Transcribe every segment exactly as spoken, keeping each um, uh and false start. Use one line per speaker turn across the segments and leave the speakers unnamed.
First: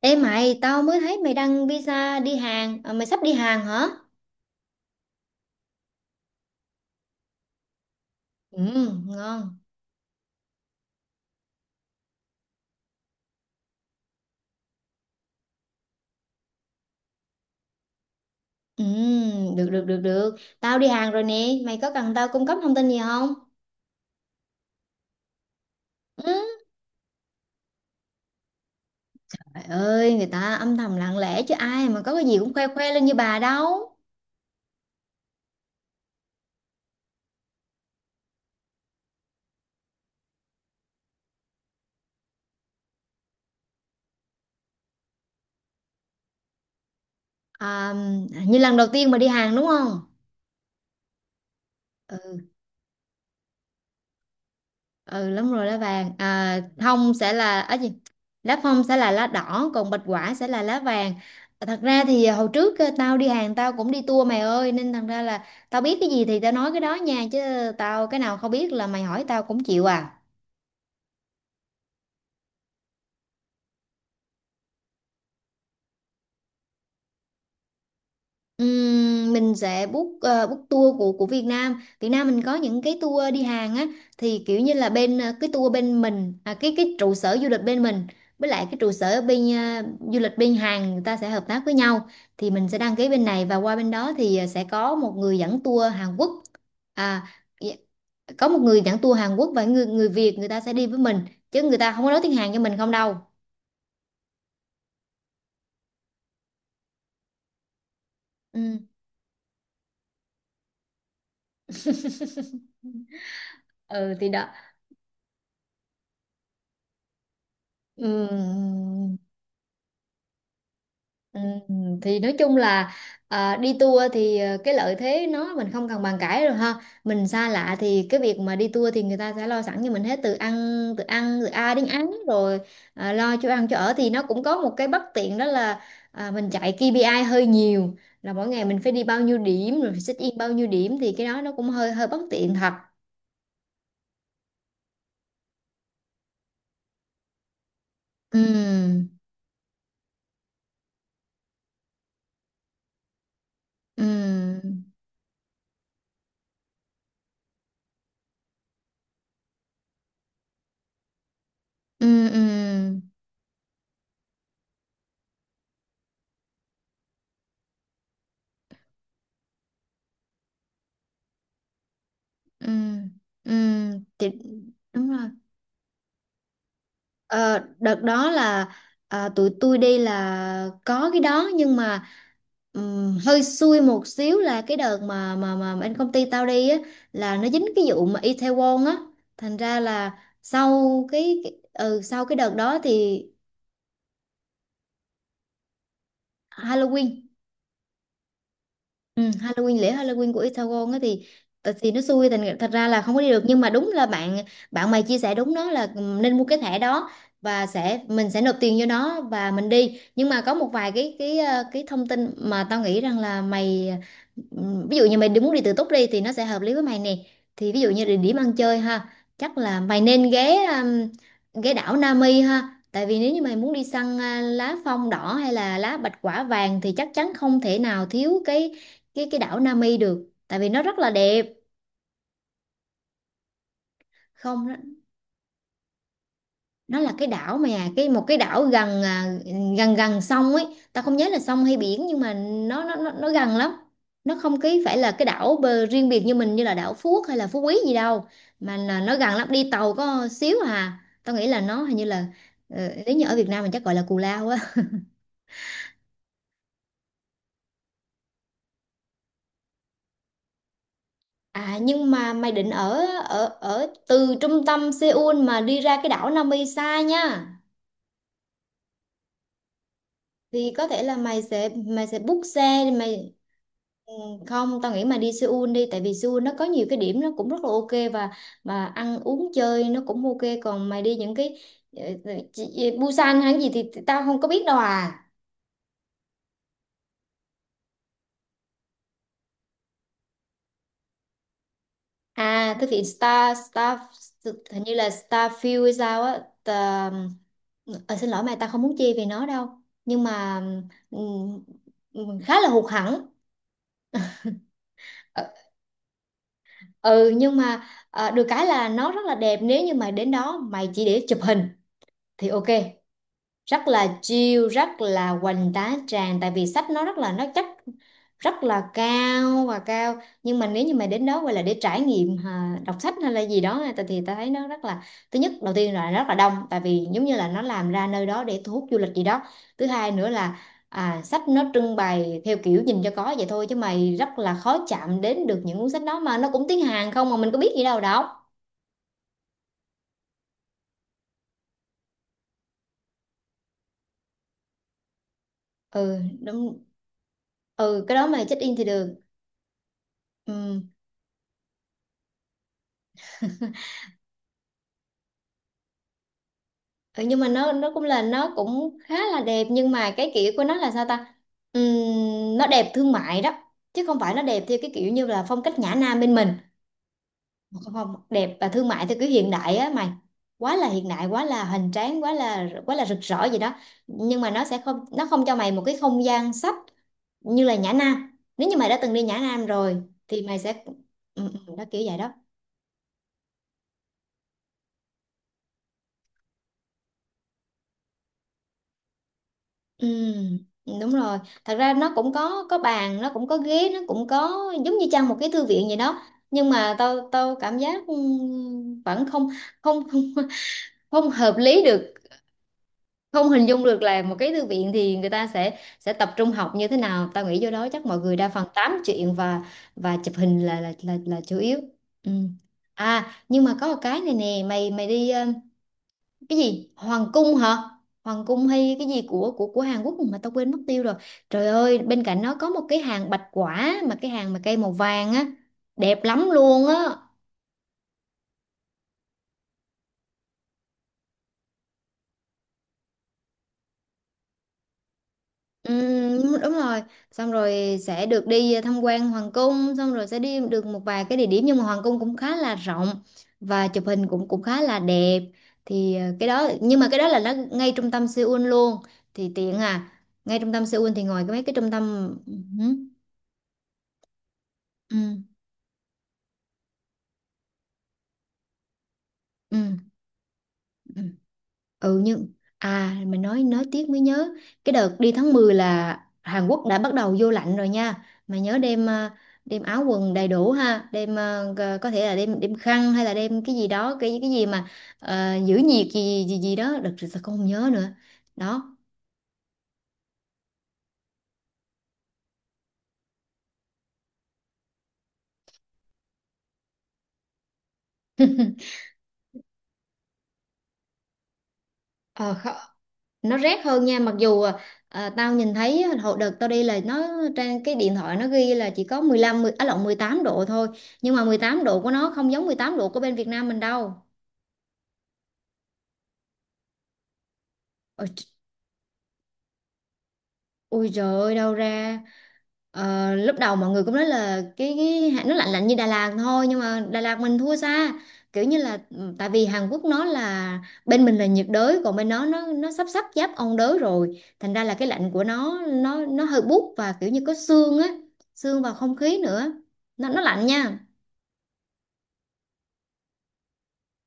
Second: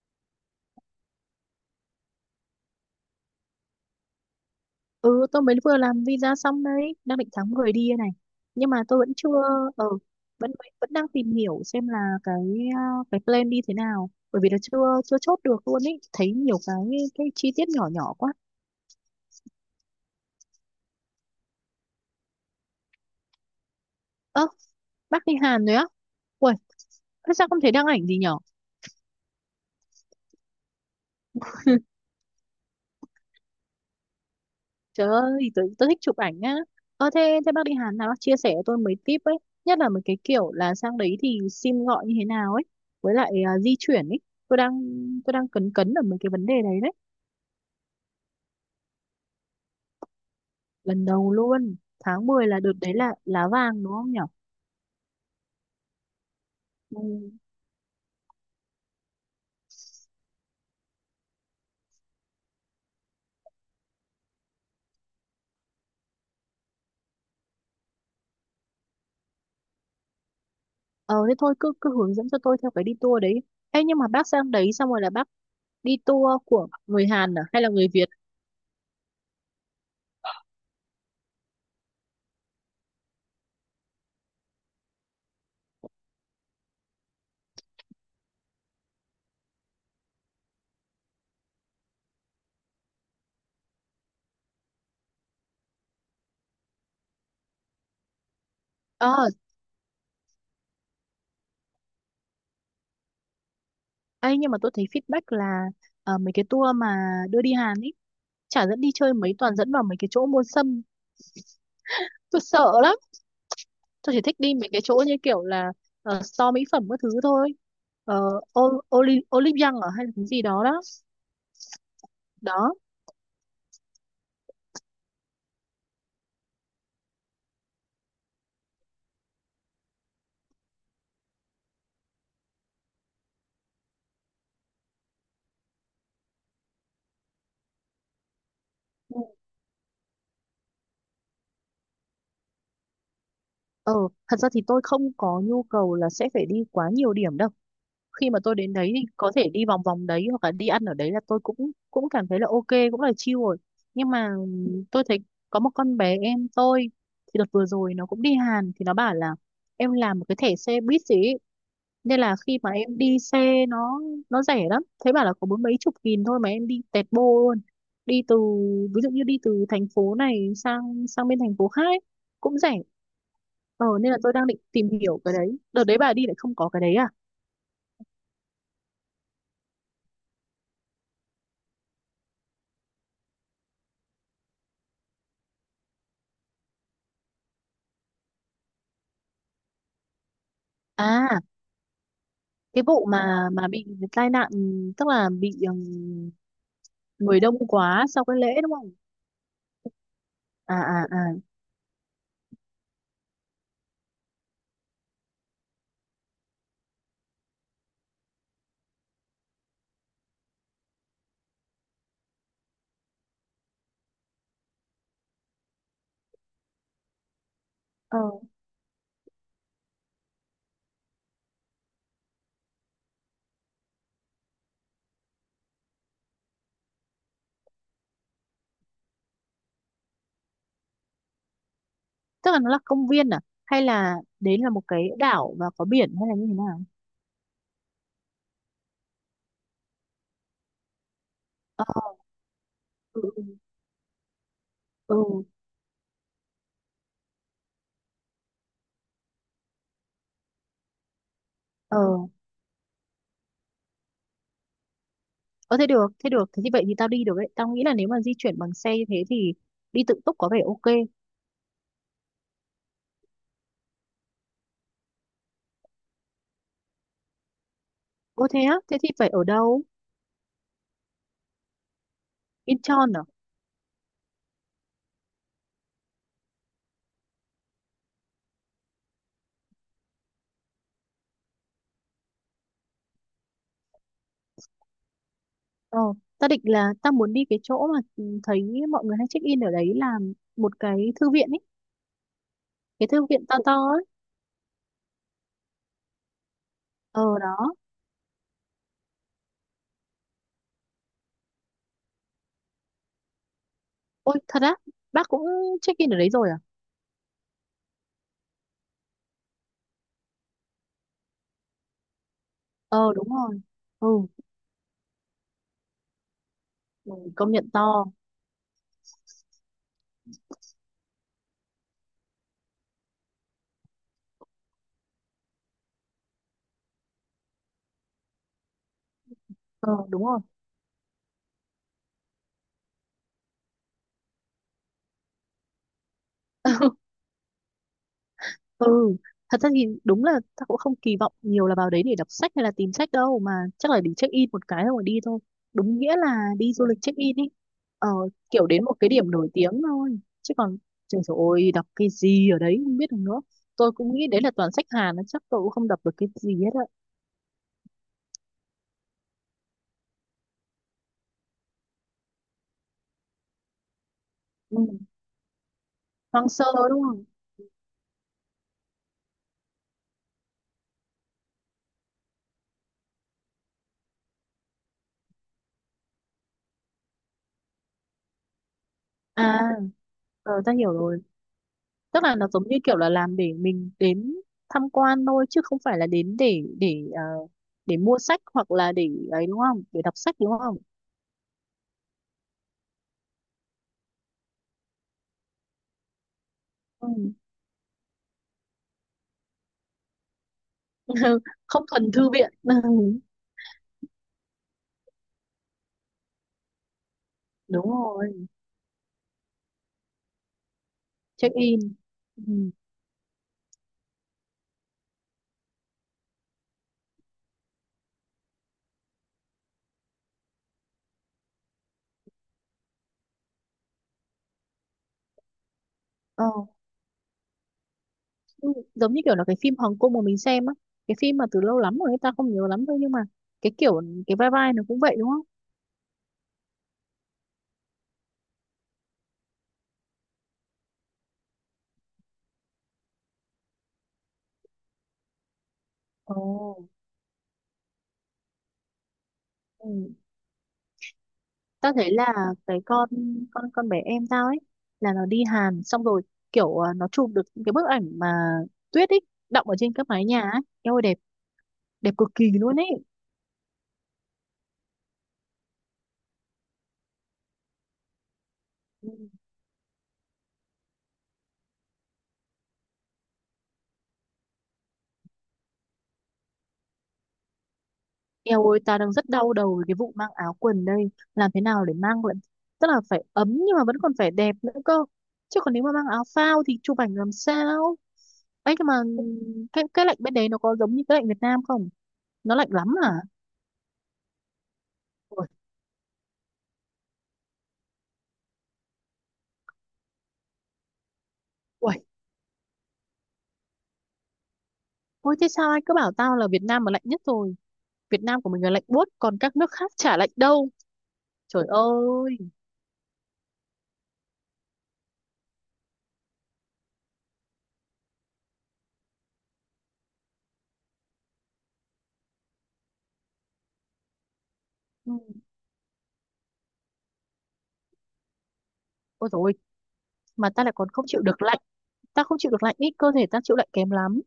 Ê mày, tao mới thấy mày đăng visa đi Hàn, à, mày sắp đi Hàn hả?
Ừ, tôi mới vừa làm visa xong đấy, đang định tháng mười đi đây này.
Ừ,
Nhưng mà tôi vẫn chưa,
ngon.
ờ vẫn vẫn đang tìm hiểu xem là cái, à, cái plan đi thế nào, bởi vì là chưa chưa chốt được luôn ý, thấy nhiều cái cái chi tiết nhỏ nhỏ quá.
Ừ, được được được được. Tao đi Hàn rồi nè, mày có cần tao cung cấp thông tin gì không?
Ơ, bác đi Hàn rồi á? Ui,
Ừ.
thế sao không thấy đăng ảnh gì nhở?
Trời ơi, người ta âm thầm lặng lẽ chứ ai mà có cái gì cũng khoe khoe lên như bà đâu.
Trời ơi, tôi, tôi thích chụp ảnh á. Ơ, thế thế bác đi Hàn nào bác chia sẻ cho tôi mấy tip ấy, nhất là mấy cái kiểu là sang đấy thì sim gọi như thế nào ấy, với lại à, di chuyển ấy. tôi đang tôi đang cấn cấn ở mấy cái vấn đề đấy đấy.
À, như lần đầu tiên mà đi Hàn đúng không?
Lần đầu luôn, tháng
Ừ.
mười là đợt đấy là lá vàng đúng không nhở?
Ừ, đúng rồi, lá vàng. À,
Ừ.
thông sẽ là ấy gì, lá phong sẽ là lá đỏ, còn bạch quả sẽ là lá vàng. Thật ra thì hồi trước ờ, tao đi hàng tao cũng đi tour mày ơi, nên thành ra là tao biết cái gì thì tao nói cái đó nha, chứ tao cái nào không biết là mày hỏi tao cũng chịu à.
Ờ thế thôi, cứ cứ hướng dẫn cho tôi theo cái đi tour đấy. Ấy nhưng mà bác sang đấy xong rồi là bác đi tour của người Hàn à hay là người Việt?
Ừm, mình sẽ book ờ, book tour của của Việt Nam. Việt Nam mình có những cái tour đi Hàn á, thì kiểu như là bên ờ, cái tour bên mình, à, cái cái trụ sở du lịch bên mình, với lại cái trụ sở ở bên ờ, du lịch bên Hàn, người ta sẽ hợp tác với nhau, thì mình sẽ đăng ký bên này và qua bên đó thì ờ, sẽ có một người dẫn tour Hàn Quốc. À, dạ, có một người dẫn tour
Ờ.
Hàn Quốc và người người Việt người ta sẽ đi với mình, chứ người ta không có nói tiếng Hàn cho mình không đâu.
Ấy nhưng mà tôi thấy feedback là, ờ, mấy cái tour mà đưa đi Hàn ý, chả dẫn
Ừm.
đi chơi mấy, toàn dẫn vào mấy cái chỗ mua sâm. Tôi sợ lắm. Tôi
Ừ
chỉ
thì
thích
đó.
đi mấy cái chỗ như kiểu là, ờ, store mỹ phẩm các thứ thôi. Ờ, Ol-
Ừm.
Oli- Olive Young ở hay là cái gì đó đó.
Ừ, thì nói chung
Đó.
là, à, đi tour thì, à, cái lợi thế nó mình không cần bàn cãi rồi ha, mình xa lạ thì cái việc mà đi tour thì người ta sẽ lo sẵn cho mình hết từ ăn, từ ăn từ A đến án rồi. À, lo cho ăn cho ở thì nó cũng có một cái bất tiện đó là à, mình chạy ca pê i hơi nhiều, là mỗi ngày mình phải đi bao
Ừ.
nhiêu điểm rồi phải check in bao nhiêu điểm, thì cái đó nó cũng hơi hơi bất tiện thật.
Ờ, thật ra thì tôi không có nhu cầu là sẽ phải đi quá nhiều điểm đâu. Khi mà tôi đến đấy thì
Ừ.
có thể đi vòng vòng đấy hoặc là đi ăn ở đấy là tôi cũng cũng cảm thấy là ok, cũng là chill rồi. Nhưng mà
Ừ.
ừm, tôi thấy có một con bé em tôi thì đợt vừa rồi nó cũng đi Hàn thì nó bảo là em làm một cái thẻ xe buýt gì ấy.
Ừ.
Nên là
Ừ.
khi mà em đi xe nó nó rẻ lắm. Thế bảo là có bốn mấy chục nghìn thôi mà em đi tẹt bô luôn. Đi từ, ví dụ như đi từ thành phố này sang sang bên thành phố khác ấy, cũng
Ừ.
rẻ.
Ừ.
Ờ
Ừ,
nên là
thì
tôi đang định tìm
đúng
hiểu
rồi.
cái đấy. Đợt đấy bà đi lại không có cái đấy à?
Ờ, đợt đó là, à, tụi tôi đi là có cái đó nhưng mà ừm, hơi xui một xíu là cái đợt mà mà mà bên công ty tao đi á, là nó dính cái vụ mà Itaewon á, thành ra là sau
À,
cái, cái ừ, sau cái đợt đó
cái vụ
thì
mà mà bị tai nạn, tức là bị ừm,
Halloween.
người đông quá sau cái lễ đúng không?
Ừ, Halloween, lễ Halloween của
À
Itaewon á,
à
thì
à.
ờ, thì nó xui, thành thật ra là không có đi được, nhưng mà đúng là bạn bạn mày chia sẻ đúng đó, là ừ, nên mua cái thẻ đó và sẽ mình sẽ nộp tiền cho nó và mình đi. Nhưng mà có một vài cái cái ờ, cái thông tin mà tao nghĩ rằng là mày, ừm, ví dụ như mày đi muốn đi tự túc đi thì nó sẽ hợp lý với mày nè, thì ví dụ như địa
Ờ,
điểm ăn chơi ha, chắc là mày nên ghé ừm, ghé đảo Nami ha, tại vì nếu như mày muốn đi săn, à, lá phong đỏ hay là lá bạch quả vàng, thì chắc chắn không thể nào thiếu cái cái cái đảo Nami được, tại vì nó rất là đẹp.
tức là nó là công viên à hay là đấy
Không,
là
nó,
một cái đảo và có biển hay là như thế nào?
nó là cái đảo mà, cái một cái đảo gần, à, gần gần sông ấy, ta không nhớ là sông hay
Ờ.
biển, nhưng mà nó nó nó,
Ừ
nó
ừ.
gần lắm. Nó không cái phải là cái
Ừ.
đảo bờ riêng biệt như mình, như là đảo Phú Quốc hay là Phú Quý gì đâu, mà là nó gần lắm, đi tàu có xíu à. Tao nghĩ là nó hình
Ờ.
như là ờ, nếu như ở Việt Nam mình chắc gọi là Cù Lao á.
Ờ, thế được, thế được. Thế thì vậy thì tao đi được đấy. Tao nghĩ là nếu mà di chuyển bằng xe như thế thì đi tự túc có vẻ ok.
À, nhưng mà mày định ở ở ở từ trung tâm Seoul mà đi ra cái đảo Nami xa nha,
Ô thế á, thế thì phải ở đâu?
thì có thể là mày sẽ mày sẽ book xe thì
Incheon à?
mày, không, tao nghĩ mày đi Seoul đi, tại vì Seoul nó có nhiều cái điểm nó cũng rất là ok, và và ăn uống chơi nó cũng ok, còn mày đi những cái ờ, ờ, chị- Busan hay gì thì tao không có biết đâu à.
Ờ, ta định là ta muốn đi cái chỗ mà ừ, thấy mọi người hay check in ở đấy là một cái thư viện ấy,
À thực hiện
cái thư viện to
Star
to
Star
ấy.
hình như là Starfield hay sao á. Tà-
Ờ đó.
ờ, xin lỗi mày, tao không muốn chê về nó đâu, nhưng mà ừm, ừm, khá là hụt hẫng.
Ôi thật á, bác cũng check in ở đấy rồi à?
Ừ, nhưng mà à, được cái là nó rất là đẹp, nếu như mày đến đó mày chỉ để chụp hình thì ok,
Ờ đúng rồi.
rất
Ừ,
là chill, rất là hoành tá tràng, tại vì sách nó
ừ,
rất là nó
công
chất,
nhận to.
rất là cao và cao. Nhưng mà nếu như mà đến đó gọi là để trải nghiệm, à, đọc sách hay là gì đó, thì, thì ta thấy nó rất là, thứ nhất đầu tiên là rất là đông, tại vì giống như là nó làm ra nơi đó để thu hút du lịch gì đó. Thứ
Ờ
hai
đúng
nữa
rồi.
là à, sách nó trưng bày theo kiểu nhìn cho có vậy thôi, chứ mày rất là khó chạm đến được những cuốn sách đó, mà nó cũng tiếng Hàn không, mà mình có biết gì đâu đọc.
Ừ, thật ra thì đúng là ta cũng không kỳ vọng nhiều là vào đấy để đọc sách hay là tìm sách đâu, mà chắc là để check in một cái rồi đi thôi. Đúng nghĩa
Ừ,
là đi
đúng.
du lịch check in ý.
Ừ,
Ờ,
cái đó mà check
kiểu
in thì
đến một cái
được.
điểm nổi tiếng thôi. Chứ còn
Ừ.
trời ơi, đọc cái gì ở đấy không biết được nữa. Tôi cũng nghĩ đấy là toàn sách Hàn, nó chắc tôi cũng không đọc được cái gì hết ạ.
Ừ, nhưng mà nó nó cũng là nó cũng khá là đẹp, nhưng mà cái kiểu của nó là sao ta, Ừm, nó đẹp thương mại đó, chứ không phải nó đẹp
Ừ.
theo cái kiểu như là phong cách nhã nam bên mình.
Hoang sơ đúng không?
Không, không, đẹp và thương mại theo kiểu hiện đại á mày, quá là hiện đại, quá là hoành tráng, quá là quá là rực rỡ gì đó, nhưng mà nó sẽ không nó không cho mày một cái không gian sách như là nhã nam, nếu như mày đã từng đi nhã
À,
nam rồi thì mày
ờ, ta
sẽ,
hiểu rồi.
ừ, ừ, đó, kiểu vậy
Tức
đó.
là nó giống như kiểu là làm để mình đến tham quan thôi chứ không phải là đến để để ờ, để mua sách hoặc là để ấy đúng không, để
Ừ,
đọc sách đúng không?
đúng rồi. Thật ra nó cũng có có bàn, nó cũng có ghế, nó cũng có giống như trang một cái thư viện vậy đó. Nhưng mà
Ừ.
tao tao cảm giác ừm, vẫn không, không, không không hợp
Không
lý
thuần
được,
thư viện.
không hình dung được là một cái thư viện thì người ta sẽ sẽ tập trung học như thế nào. Tao nghĩ vô đó
Đúng
chắc mọi người
rồi.
đa phần tám chuyện và và chụp hình là là là, là
Check
chủ yếu.
in.
Ừ.
Ừ.
À, nhưng mà có một cái này nè, mày mày đi cái gì, hoàng cung hả, hoàng cung hay cái gì của của của Hàn Quốc mà tao quên mất tiêu rồi. Trời ơi, bên cạnh nó có một cái hàng bạch quả, mà cái hàng mà cây màu vàng á, đẹp
Ờ.
lắm luôn á.
Ừ, giống như kiểu là cái phim Hồng Kông mà mình xem á, cái phim mà từ lâu lắm rồi người ta không nhớ lắm thôi, nhưng mà cái kiểu, cái vai vai nó cũng vậy đúng không?
Ừm, đúng rồi, xong rồi sẽ được đi tham quan hoàng cung, xong rồi sẽ đi được một vài cái địa điểm, nhưng mà hoàng cung cũng khá là rộng và chụp hình cũng cũng khá là đẹp, thì ờ, cái đó,
Ồ.
nhưng mà cái đó là nó ngay trung tâm Seoul luôn, thì tiện à.
Ừ.
Ngay trung tâm Seoul thì ngoài cái mấy cái trung
Tao
tâm,
thấy là cái
ừ,
con con con bé em tao ấy là
ừ,
nó đi Hàn xong rồi kiểu à, nó chụp được những cái bức ảnh mà tuyết ấy đọng ở trên
ừ.
các mái nhà ấy, eo ơi đẹp,
Ừ.
đẹp
Ừ,
cực kỳ
nhưng
luôn ấy.
à mà nói nói tiếc mới nhớ, cái đợt đi tháng mười là Hàn Quốc đã bắt đầu vô lạnh rồi nha, mà nhớ đem,
Ừ.
à, đem áo quần đầy đủ ha, đem, à, g- có thể là đem đem khăn hay là đem cái gì đó, cái cái gì mà ờ, giữ nhiệt gì gì gì đó, đợt rồi sao con không nhớ nữa.
Eo ơi,
Đó.
tao đang rất đau đầu với cái vụ mang áo quần đây. Làm thế nào để mang lại, tức là phải ấm nhưng mà vẫn còn phải đẹp nữa cơ, chứ còn nếu mà mang áo phao thì chụp ảnh làm sao. Ấy nhưng mà cái cái lạnh bên đấy nó có giống như cái lạnh Việt Nam không?
Ờ,
Nó lạnh
kh-
lắm à?
nó rét hơn nha, mặc dù à,
Ui.
tao nhìn thấy hồi đợt tao đi là nó, trên cái điện thoại nó ghi là chỉ có mười lăm mười, á lộn, mười tám độ thôi, nhưng mà mười tám độ
Ui,
của nó không giống mười tám độ của bên Việt Nam mình đâu.
ôi thế sao ai cứ bảo tao là Việt Nam mà lạnh nhất rồi, Việt Nam của mình là lạnh buốt còn các nước khác chả lạnh đâu.
Ui trời ơi,
Trời
đâu ra.
ơi.
Ờ, lúc đầu mọi người cũng nói là cái, cái nó lạnh lạnh như Đà Lạt thôi, nhưng mà Đà Lạt mình thua xa, kiểu như là ừ, tại vì Hàn Quốc nó là, bên mình là nhiệt đới, còn bên nó nó nó sắp sắp giáp ôn đới rồi, thành ra là cái
Ừ.
lạnh của nó nó nó hơi buốt và kiểu như có sương á, sương vào không
Ôi
khí
dồi ôi,
nữa, nó nó
mà ta
lạnh
lại còn
nha.
không chịu được lạnh. Ta không chịu được lạnh, ít cơ thể ta chịu lạnh kém lắm.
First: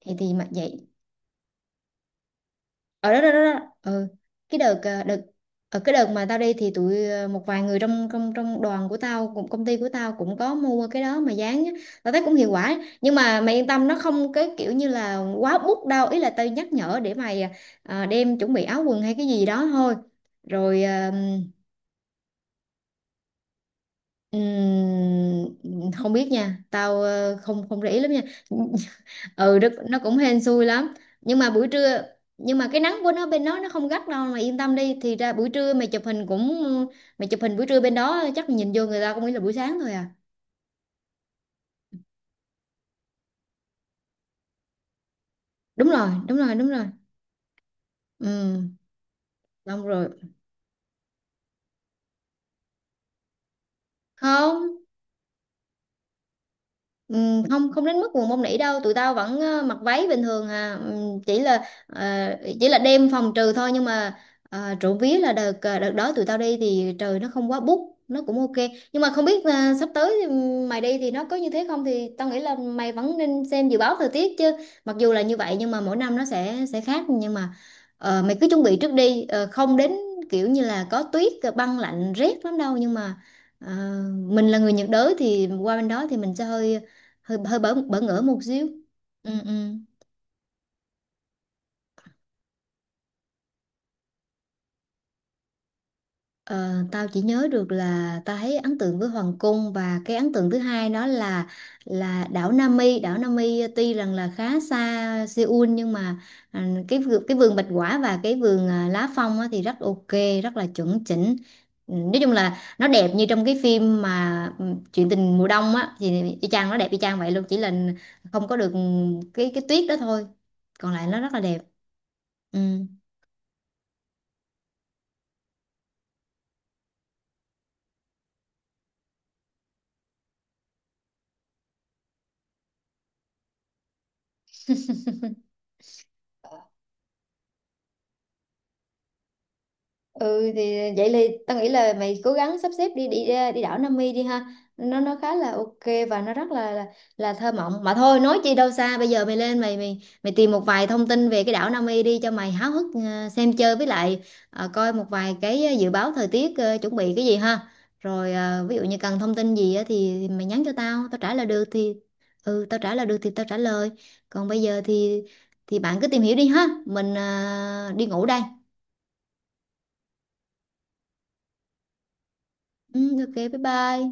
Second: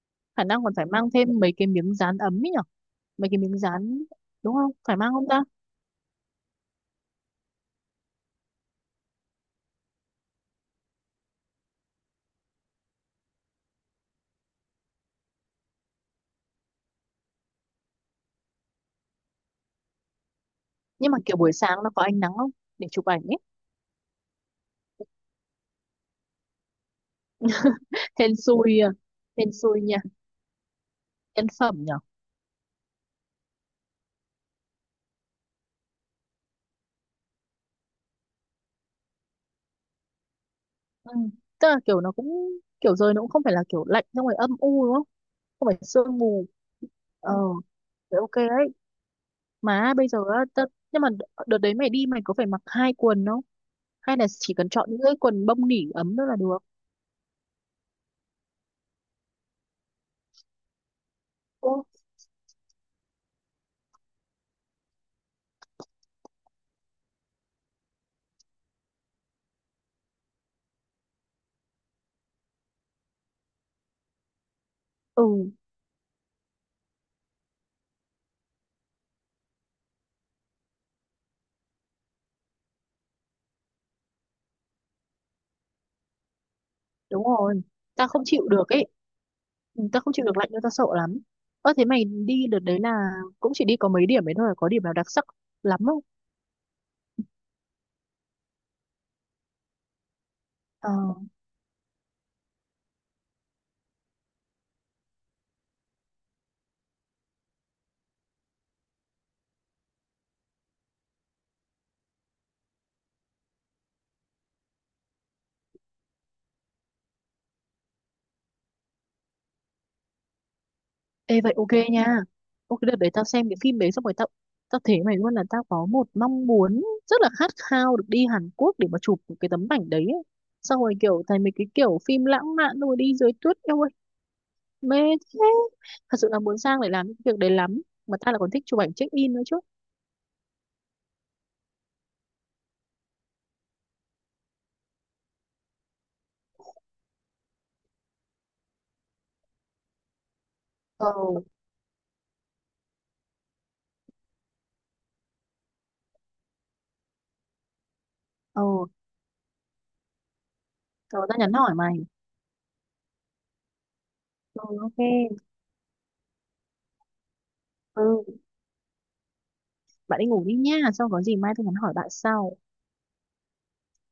Thì thì
Khả
mà
năng còn phải
vậy.
mang thêm mấy cái miếng dán ấm ấy nhở.
Ở đó,
Mấy
đó,
cái
đó,
miếng
đó.
dán,
Ừ.
đúng
cái
không,
đợt
phải
ờ,
mang
đợt
không ta?
ở, cái đợt mà tao đi, thì tụi ờ, một vài người trong trong trong đoàn của tao, cũng công ty của tao cũng có mua cái đó mà dán á. Tao thấy cũng hiệu quả, nhưng mà mày yên tâm, nó không cái kiểu như là quá bút đâu, ý là tao nhắc nhở để mày ờ, đem chuẩn bị áo quần hay cái gì đó thôi. Rồi ờ,
Nhưng mà kiểu buổi sáng nó có ánh nắng không, để chụp ảnh ấy.
ừm, không biết nha, tao ờ, không, không để ý lắm nha.
Hên xui à. Hên
Ừ, nó,
xui nha.
nó cũng hên xui lắm, nhưng
Nhân
mà buổi
phẩm nhở.
trưa, nhưng mà cái nắng của nó bên đó nó không gắt đâu mà yên tâm đi, thì ra buổi trưa mày chụp hình cũng, mày chụp hình buổi trưa bên đó chắc nhìn vô người ta cũng nghĩ là buổi sáng thôi à.
Ừ. Tức là kiểu nó cũng, kiểu rồi nó cũng không phải là kiểu lạnh xong rồi âm u đúng không, không phải
Đúng rồi,
sương
đúng
mù.
rồi, đúng rồi.
Ờ thế
Ừ.
ok đấy.
Xong
Mà
rồi.
bây giờ á, tớ, nhưng mà đ- đợt đấy mày đi mày có phải mặc hai quần không? Hay là chỉ cần
Không.
chọn những cái quần bông nỉ ấm thôi là được?
Ừ, không, không đến mức buồn bông nỉ đâu, tụi tao vẫn ờ, mặc váy bình thường à. Ừm, chỉ là
Ô.
ờ, chỉ là đêm phòng trừ thôi, nhưng mà ờ, trộm vía là đợt, ờ, đợt đó tụi tao đi thì trời nó không quá bút, nó cũng ok, nhưng mà không biết ờ, sắp tới thì mày đi thì nó có như thế không, thì tao nghĩ là mày vẫn nên xem dự báo thời tiết chứ, mặc dù là
Ừ,
như vậy, nhưng mà mỗi năm nó sẽ sẽ khác. Nhưng mà ờ, mày cứ chuẩn bị trước đi. Ờ, không đến kiểu như là có tuyết, ờ, băng lạnh rét lắm đâu, nhưng mà, ờ, mình là người nhiệt đới thì qua bên đó thì mình sẽ hơi,
đúng
hơi hơi
rồi.
bỡ bỡ
Ta
ngỡ
không
một
chịu
xíu.
được ấy.
Ừ. Ừ.
Ừ, ta không chịu được lạnh đâu, ta sợ lắm. Ơ thế mày đi đợt đấy là cũng chỉ đi có mấy điểm ấy thôi, có điểm nào đặc sắc lắm không?
Ờ, tao chỉ nhớ được là tao thấy ấn tượng với hoàng cung, và cái ấn tượng thứ hai
Ờ,
đó là là đảo Nami. Đảo Nami tuy rằng là khá xa Seoul, nhưng mà, à, cái vườn- cái vườn bạch quả và cái vườn, à, lá phong á, thì rất ok, rất là chuẩn chỉnh. Ừ, nói chung là nó đẹp như trong cái phim mà, ừ, chuyện tình mùa đông á, thì y chang, nó đẹp y chang vậy luôn, chỉ là không có được cái cái tuyết đó thôi, còn lại nó rất là
ê vậy
đẹp.
ok nha.
Ừ.
Ok đợt đấy tao xem cái phim đấy xong rồi tao tao thấy mày luôn là tao có một mong muốn rất là khát khao được đi Hàn Quốc để mà chụp cái tấm ảnh đấy ấy. Xong rồi kiểu thấy mấy cái kiểu phim lãng mạn rồi đi dưới tuyết, eo mê. Thế thật sự là muốn sang để làm những việc đấy lắm, mà tao lại còn thích chụp ảnh check in nữa chứ.
Ừ, thì vậy thì tao nghĩ là mày cố gắng sắp xếp đi đi, đi đảo Nam Mi đi ha, nó nó khá là ok, và nó rất là là, là thơ mộng, mà thôi nói chi đâu xa, bây giờ mày lên, mày mày mày tìm một vài thông tin
Ồ,
về cái đảo Nam Mi đi cho mày háo hức, ờ, xem chơi, với lại ờ, coi một vài cái, ờ, dự báo thời tiết, ờ, chuẩn bị cái gì ha, rồi
ồ,
ờ, ví dụ như cần thông tin gì á, thì, thì mày nhắn cho tao tao
cậu
trả
đã
lời
nhắn
được
hỏi
thì,
mày.
ừ, tao trả lời được thì tao trả lời, còn bây
Rồi
giờ
ok.
thì thì bạn cứ tìm hiểu đi ha, mình ờ, đi
Ừ,
ngủ đây.
bạn đi ngủ đi nha, xong có gì mai tôi nhắn hỏi bạn sau.
Ừ, ok, bye bye.